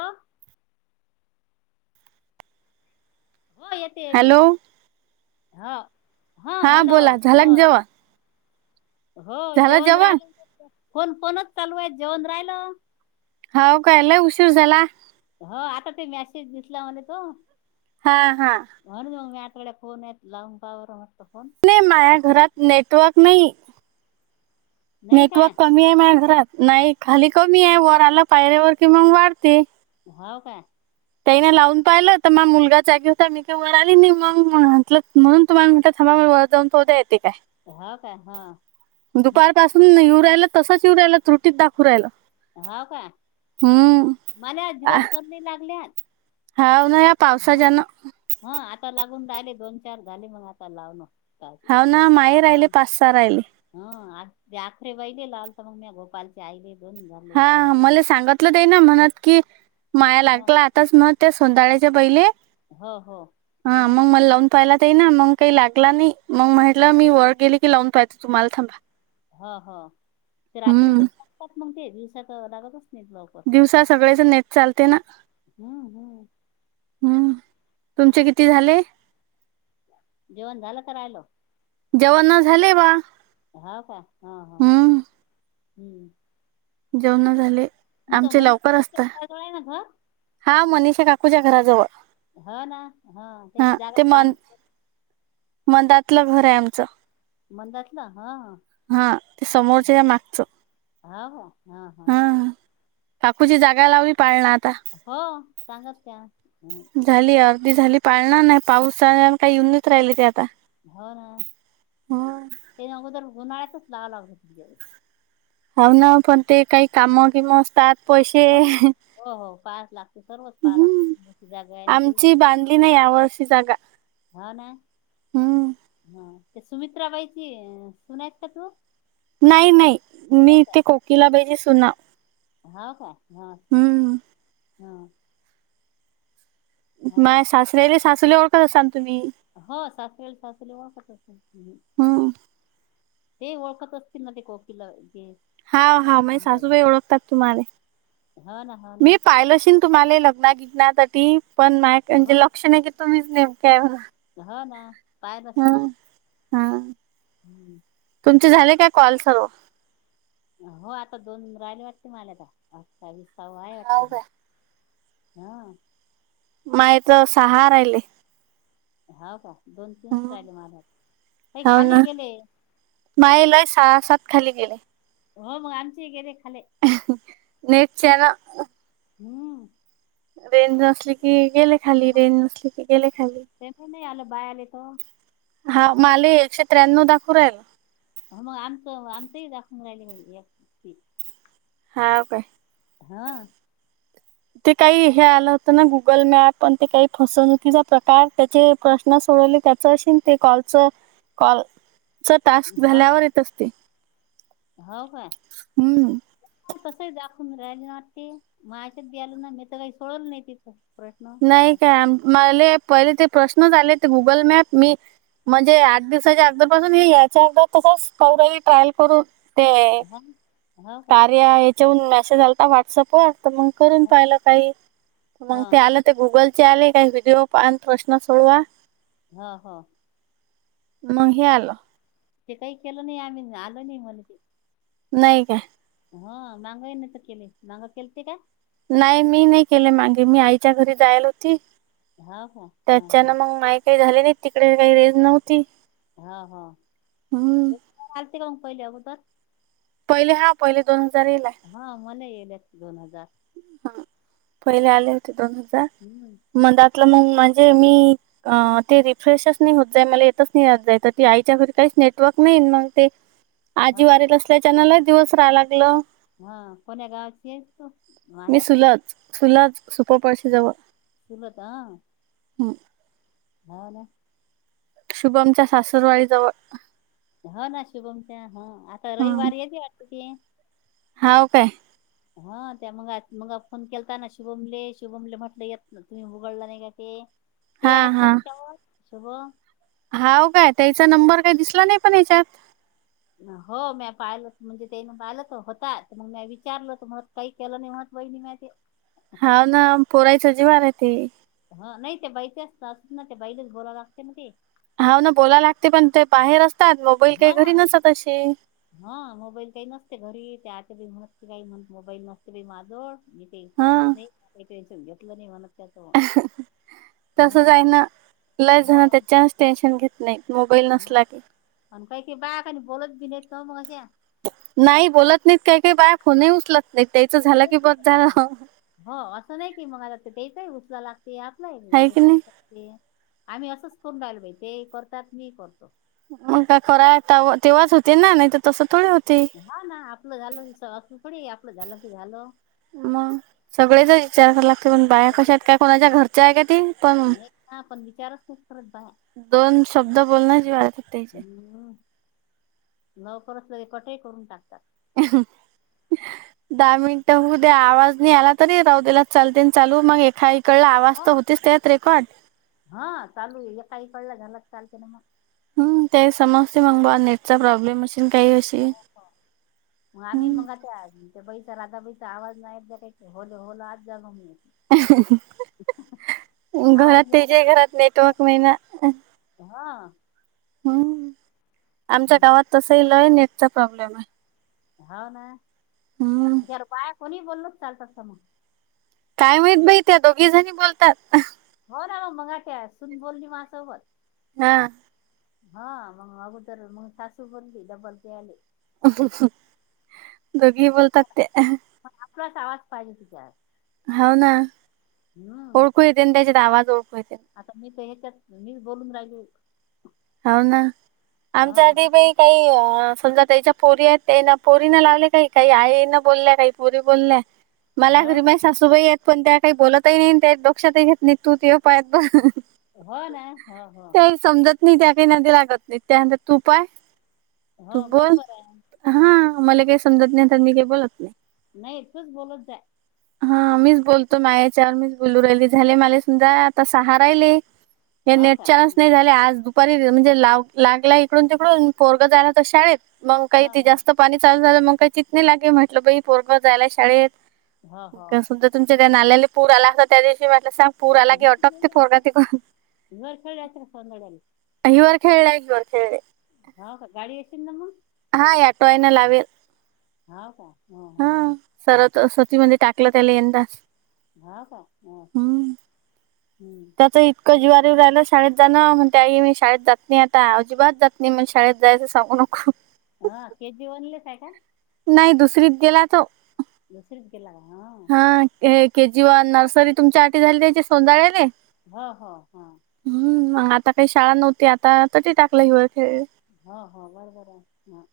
हा [unintelligible] हो येते येते हॅलो हा हा हॅलो बोला झाला हो. का जेवण हो जेवण राहिलं फोन फोनच चालू आहे जेवण राहिलं. होव काय, लई ऊशिर झाला? हो आता ते मॅसेज दिसला मला तो. हा हा. म्हण मग आठ वडे फोन येत ला बावर मटत फोन [unintelligible] नाही माया घरात नेटवर्क नाही. नाही का नेटवर्क कमी आहे माझ्या घरात. नाही खाली कमी आहे वर आलं पायऱ्यावर की मग वाढते. हो काय? त्याईने लावून पाहिलं तर मग मुलगा जागे होता मीे वली नाही मग म्हटलं म्हण [unintelligible] तुम्हाला म्हंटल थांबा वर जाऊन [unintelligible] येते काय. हा काय हा. मग दुपारपासून येऊ राहियला तसच येऊ रायला त्रुटीत दाखव रायला. हा काय मला आज आ, दिवसभर नाही लागलेत हाव ना. हा. पावसाच्यानं हा आता लागून राहिले दोन चार झाले मग आता लावणं. पाहिजे हा ना माय राहिले पाच सहा राहिले. हं आज ते अखरे वहिले लावलत मग गोपाळचे आईले दोन [unintelligible] हा मला सांगितलं तेन म्हणत कि माया हो लागलात. तसं मग तसं [unintelligible] हो हो हं हा मग मला लावून पाहिला ताई ना मग काही लागला नाही. मग म्हटलं मी वर गेली की लावून पाहते तुम्हाला थांबा. ह ह ते रात्री [unintelligible] हम्म. लागतात मग ते दिवसाक लागतच नाहीत मग. दिवसा सगळेच नेट चालते ना? हम्म हम्म. हम्म तुमचे किती झाले? जेवण झालं का राहिलं? जेवणा झाले बा. हाव का हा हा हम्म. हम्म. जेवण झाले. म आमचे लवकर असत आहे ना का [unintelligible] हा मनषा काकूच्या घराजवळ. ह ना ह तेच जाग पाणी [unintelligible] मदातलं घर आहे आमचं. मंदातला हा. हा ते समोरच्या या मागचं हा. काकूची जागा लावली पाळणा आता. हो सांगत त्या [unintelligible] झाली अर्दी झाली पाळणार नाही पाऊस झा काही येऊनच राहिले ते आता. हो ना ते अगोदर उन्हाळ्यातच लावं लागत. [unintelligible] हो ना पण ते काही काम किम असतात पैसे हो. हो हो पाहा लागते सर्वच पाहा हम्म. लागते जागा ती. आमची बांधली नाही यावर्षी अशी जागा हा ना. हम्म. हा ते सुमित्राबाईची सुनाय का तू? नाही नाही मी नाही का? तेे कोकला पाहिजे सुना हा का हा स हम्म. हा माय सासरेले सासूले ओळखत असान तुम्ही. हो सासऱ्याला सासले वाटत असा तुम्ही. हम्म. ते ओळखत असतील ना ते कोकीला ते. हा हा माझे आमच्या सासूबाई घरी ओळखतात तुम्हाे हो ना हो ना मी पाहिलं शि तुम्हाला लग्न बिगनासाठी पण नाही हो म्हणजे लक्ष नाही की तुम्हीच नेमक हो ना. पाय हा नशील ना हा. हम्म [inaudible] [unintelligible] तुमचे झाले काय कॉल सर्व? हो आता दोन राहिले वाटते मला तर अठ्ठावीस काय आहे वाटते हाव हा. काय. हा. माय तर सहा राहिले. हाव का दोन-तीनच राहिले हो मला काही खाली गेले. मायलाय सहा सात खाली दिले. हो मग आमचे गेले खाले. नेच्यानं हम्. रेंज नसली की गेले खाली रेंज नसली की गेले खाली. टॅम्पू नाही आलं बाळ आले तर. हा माले एकशे त्र्याण्णव दाखव राहील मग आमचं आमचंही दाखवून राहिलं मा एक ती. हा काय? हा. ते काही हे आलं होतं ना गुगल मॅप पण ते काही फसवणुकीचा प्रकार त्याचे प्रश्न सोडवले त्याचा अशीन ते कॉलचा कॉल च टास्क झाल्यावर येत असते. हाव काय? हम्म तसंही दाखवून राहिले ना ते मच्यात गेल ना मी तर काही कळवलं नाही तिथं [unintelligible] नाही काय बाकीचे मले पहिले ते प्रश्नच आले गुगल मॅप मी म्हणजे आठ दिवसाच्या आधी पासून हे याच्या अर्धा कॉल तास ट्रायल करून ते हा हो का कार्य आहे चा वरून मेसेज आलता व्हॉट्सअप वर तर मग करून हो पाहिलं काही तर हो मग. ते आलं ते गुगल चे आले का व्हिडिओ पहा प्रश्न सोडवा हा हा. मग हे आल. ते काही केलं नाही आम्ही आल नाही मला ते नाही काय? हा मांगाई नाही तर केले मांगा केल ते का? नाही मी नाही केले मागे मी आईच्या घरी जायला होती हो का हा त्याच्यान मग माही काही झाले नाही तिकडे काही रेज नव्हती. हाहा हम्म. दोन हजार आलतिका [unintelligible] पाहिलं अगोदर पहिले हा पहिले दोन हजार येला. हा मला येलेत दोन हजार. हा पहिले आले होते दोन हजार. हम्म. मग त्यातलं मग म्हणजे मी अ ते रिफ्रेशच नाही होत जा मला येतच नाही यात तर ती आईच्या घरी काही नेटवर्क नाही मग ते [inaudible] आजी वारीेत असल्याच्यानला दिवस रहा लागलं. हा कोण्या गावाची आहेस तू? मी माहेर सुलाच सुलाच सुपरपडशीजवळ चुलत हा. हम. हा ना. शुभमच्या सासुरवाडी जवळ. ह ना शुभमच्या हा आता हम्म रविवार येते वाटते ते? हाव काय? ह त्या मग मघा फोन केलता ना शुभमले शुभमले म्हटलं येत ना तुम्ही उघडला नाही का ते [unintelligible] ते हा आहेत ना हा तिच्यावर शुभम. हाव काय त्याचा नंबर काही दिसला नाही पण याच्यात हो म पाहिल म्हणजे त्यांनी पाहिलं तर होता मग म विचारल तर मग [unintelligible] काही केलं नाही म्हणतं बहिणी म्या ते हाव ना बोलायचं जीवावर येते. हा नाही ते बाईच्याच ना ते बाईलाच बोलाव लागते ना ते. हा ना बोलाय लागते पण ते बाहेर असतात मोबाईल काही हा घरी नसत असे हा मोबाईल काही नसते घरी ते आत्या बाई म्हणतते काही म्हणे मोबाईल नसते बाई माझ्याजवळ मी ते हा करत नाही काही टेन्शन घेतलं नाही म्हणत त्याच तसच हा हाय ना लय हा जण त्याच्यात टेन्शन घेत नाही मोबाईल हा नसला की. आणि काही की बाया काणि बोलत बी नाहीत ना मह्याशा नाही बोलत नाहीत काही काही बाया फोनही उचलत नाहीत त्यायच झालं की बर झालं हो असं नाही की मग आता तेच उचला लागते आपला आहे की नाही उचलता ते आम्ही असंच करून राहिलो बाई ते करतात मी करतो. मग का करंता तेव्हाच होते ना नाही तर तसं थोडी होते? हा ना आपलं झालं अस थोडी आहे आपलं झालं ते झालं. मग? सगळेच विचारायला लागते पण बाया कशात सगळं- काय कोणाच्या घरच आहे का ते पण विचाराच कुठपर्यंत हाय. दोन शब्द बोल ना जीव्हारी हम्म. लवकरच लगे कटही करून टाकतात. दहा मिनिटं होवू द्या आवाज. नाही आला तरी राहू दे, चालतंय चालू मग [unintelligible] रेकॉर्ड. हां चालू ये एका एककडला, झाल तर‌ चालत ना मग. हम ते समजते मग बा, नेटचा प्रॉब्लेम असेन काही असेन. हो का? मग आम्ही मघाशी आली. त्या बाईचा राधाबाईचा आवाज नाही, एकदा काही होले हो लावत जा मग. घरात आवाज नाही आला तेच्या घरात नेटवर्क नई ना. हं.. हम्म. आमच्या गावात तसही लई नेटचा प्रॉब्लेम हाय. हौव ना, हम्म जर बाया कोणी बोल चालतं का मग. काय माहीत बाई त्या दोघीजणी बोलतात. हो ना मग त्या, सुन बोलली माया सोबत. हा. हा मग अगोदर मगं, सासू बोलली डब्बल ते आले. दोघी ही, बोलतात ते. पन आपलाच आवाज पाहिजे तिच्यात. हाव ना. ओळखू येते ना त्याच्यात आवाज ओळखू येतेन. आता मी तर हेच्यात, मी बोलून राहिलो. हाव ना. हा आमच्या आधी बई काही समजा त्याच्या पोरी आहेत त्या, ना पोरीन लावले काही काही आईनं बोलल्या काही पोरी बोलल्या. [inaudible] मला अ घरी का माई सासूबाई येत पण त्या काही बोलतही नाही, त्या दोक्षातही घेत नाही तू तुय पायत बस. हो ना, हो हो. त्या समजत नई त्या काही नांदी लागत नाहीत, त्या म्हणत्यात तू पाय. हो तू बोल बरोबर आहे हा हां. मले काय समजत नाही, तर मी काय बोलत नाही. नाही तूच बोलत जाय. हा मीच बोलतो मायाच्यावर मीच, बोलून राहिली झाले माले समजा. आता सहा राहिले. हे हो का नेट [inaudible] राहिले आज दु म्हणजे लाव लागला इकडून तिकडून, पोरग झाला तर शाळेत मग काही हा ती हा जास्त. पाणी चालू झाला मग काही चित नाही लागे, म्हटलं बाई पोरगा जायला शाळेत हो हो कसं तर. तुमच्या त्या नाल्याले पूर आला असता, त्या दिवशी म्हटल सांग वर पूर आला की अटकते खेळले असते पोरग तिकून. [unintelligible] [unintelligible] हाव काय? गाडी येशीन ना मग? हा याटो येना लावेल. हाव का, ह ह.. हा सरत सतीमध्ये, टाकलं त्याले यंदा. हा का, मग असल हम्म. इतक जीवावर येऊ ऱ्हायल शाळेत जाणं म्हणते, आई मी शाळेत जात नाही आता, अजिबात जात नाही मग शाळेत जायचं सांगू नको. हं.. के जीवनलेच हाय काय. नाही दुसरीत गेला तो. दुसरीत गेला हा? हा हे के जीवान नर्सरी तुमच्या, आटी झाली त्याची सोनद्याळ्याले. हां हां हां. हम्म, मग आता काही शाळा नव्हती आता तटे टाकलं हिवखेळ हो हो, बर बर ये हां..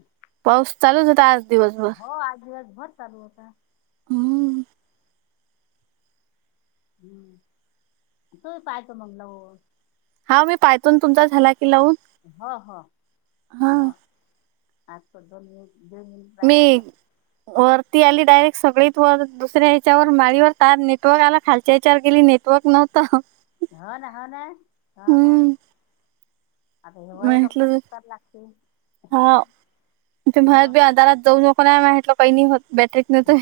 हो पाऊस चालू होता आज दिवसभर. हो आज दिवसभर चालू होता. हम्म. हम्म तू पाहायच मग नव हा मी पायथून तुमचा झाला की लावून. हो हो हा आ दोन मिन मिनिटं. मी. वरती आली डायरेक्ट सगळीत वर दुसऱ्या याच्यावर माळीवर तार नेटवर्क आला खालच्या हयाच्यावर गेली नेट तो क नव्हता ह ना ह ना हा हा.. आता हे वयाला म्हटलं कष्ट करायला लागत हा जरा जाऊन को माटलं काही नाही होत बॅटरी [unintelligible] हा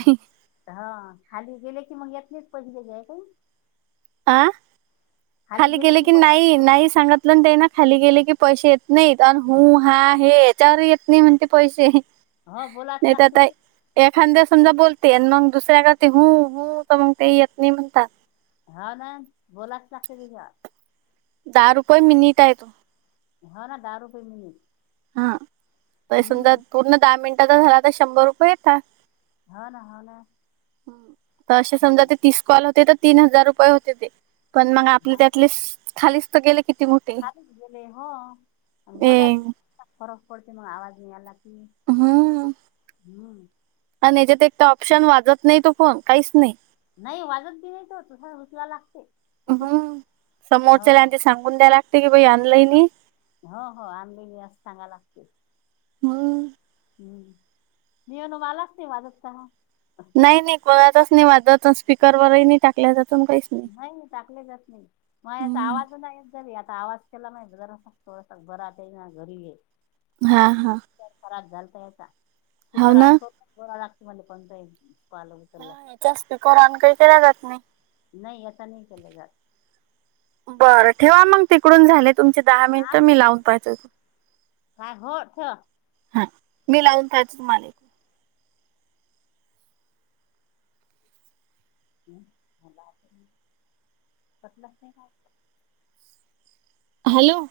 हा खाली गेले की मग येत नाहीत पहिले जे आहे काही. अ खाली गेले केले की पैसे नाही देतात. नाही सांगत. ते ना खाली गेले की पैसे येत नाहीत आणि हु हा हे याच्यावर येत नाही म्हणते पैसे. हो बोलाच नाही तर लागते आता ते एखाद्या समजा बोलते मग दुसऱ्याकती हुं हुं तर मग ते येत नाही म्हणतात. हा ना बोलाच लागत की ग. दहा रुपये मिनिट हाय ते. हा ना दहा रुपये मिलीत हा तर समजा पूर्ण दहा मिनिटाचा झाला तर शंभर रुपये येतात. ह ना ह ना तर असे समजा हम्म ते तीस कॉल होते तर तीन हजार रुपये होते ते. पण मग आपले त्यातले खालीच तर गेले किती मोठे खाली गेले हो ए बोलात फरक पडते मग आवाज मिळायला की. हम्म हम्म.. आणि याच्यात एक ऑप्शन वाजत नाही तो फोन काहीच नाही. नाही वाजत ब नाही त तसा उचला लागते. हम्म हो समोरच्या हो आणि ते सांगून द्याय लागते की बाई आणलंय नाही. हो हो आंबिनीज सांगाय लागते. मग हम्म न ये न वाला असत वाजत तेव्हा. नाही नाही कोणाचच नाही वाजत स्पीकरवरही नाही टाकल्या जातून काहीच नाही. नाही नाही टाकलेचच नाही मग हम्म. आवाज आता आवाज केला नव्हता जरा थोडासा बरा आहे ना घरी आहे. हा हा स्पीकर खराब झाल नाही का हाव स्पीकर ना. आणलो [unintelligible] मला पण पाहिजे पालं उचलाय लागत. जास्ती कोरान कइ केल्या जात नाही. नाही आता नाही केले बरं ठेवा मग तिकडून झाले, तुमचे दहा मिनिट मी लावून पाहिते. काय होय ठेवा. हा मी लावून पायच माल [unintelligible] लगते काय? हॅलो..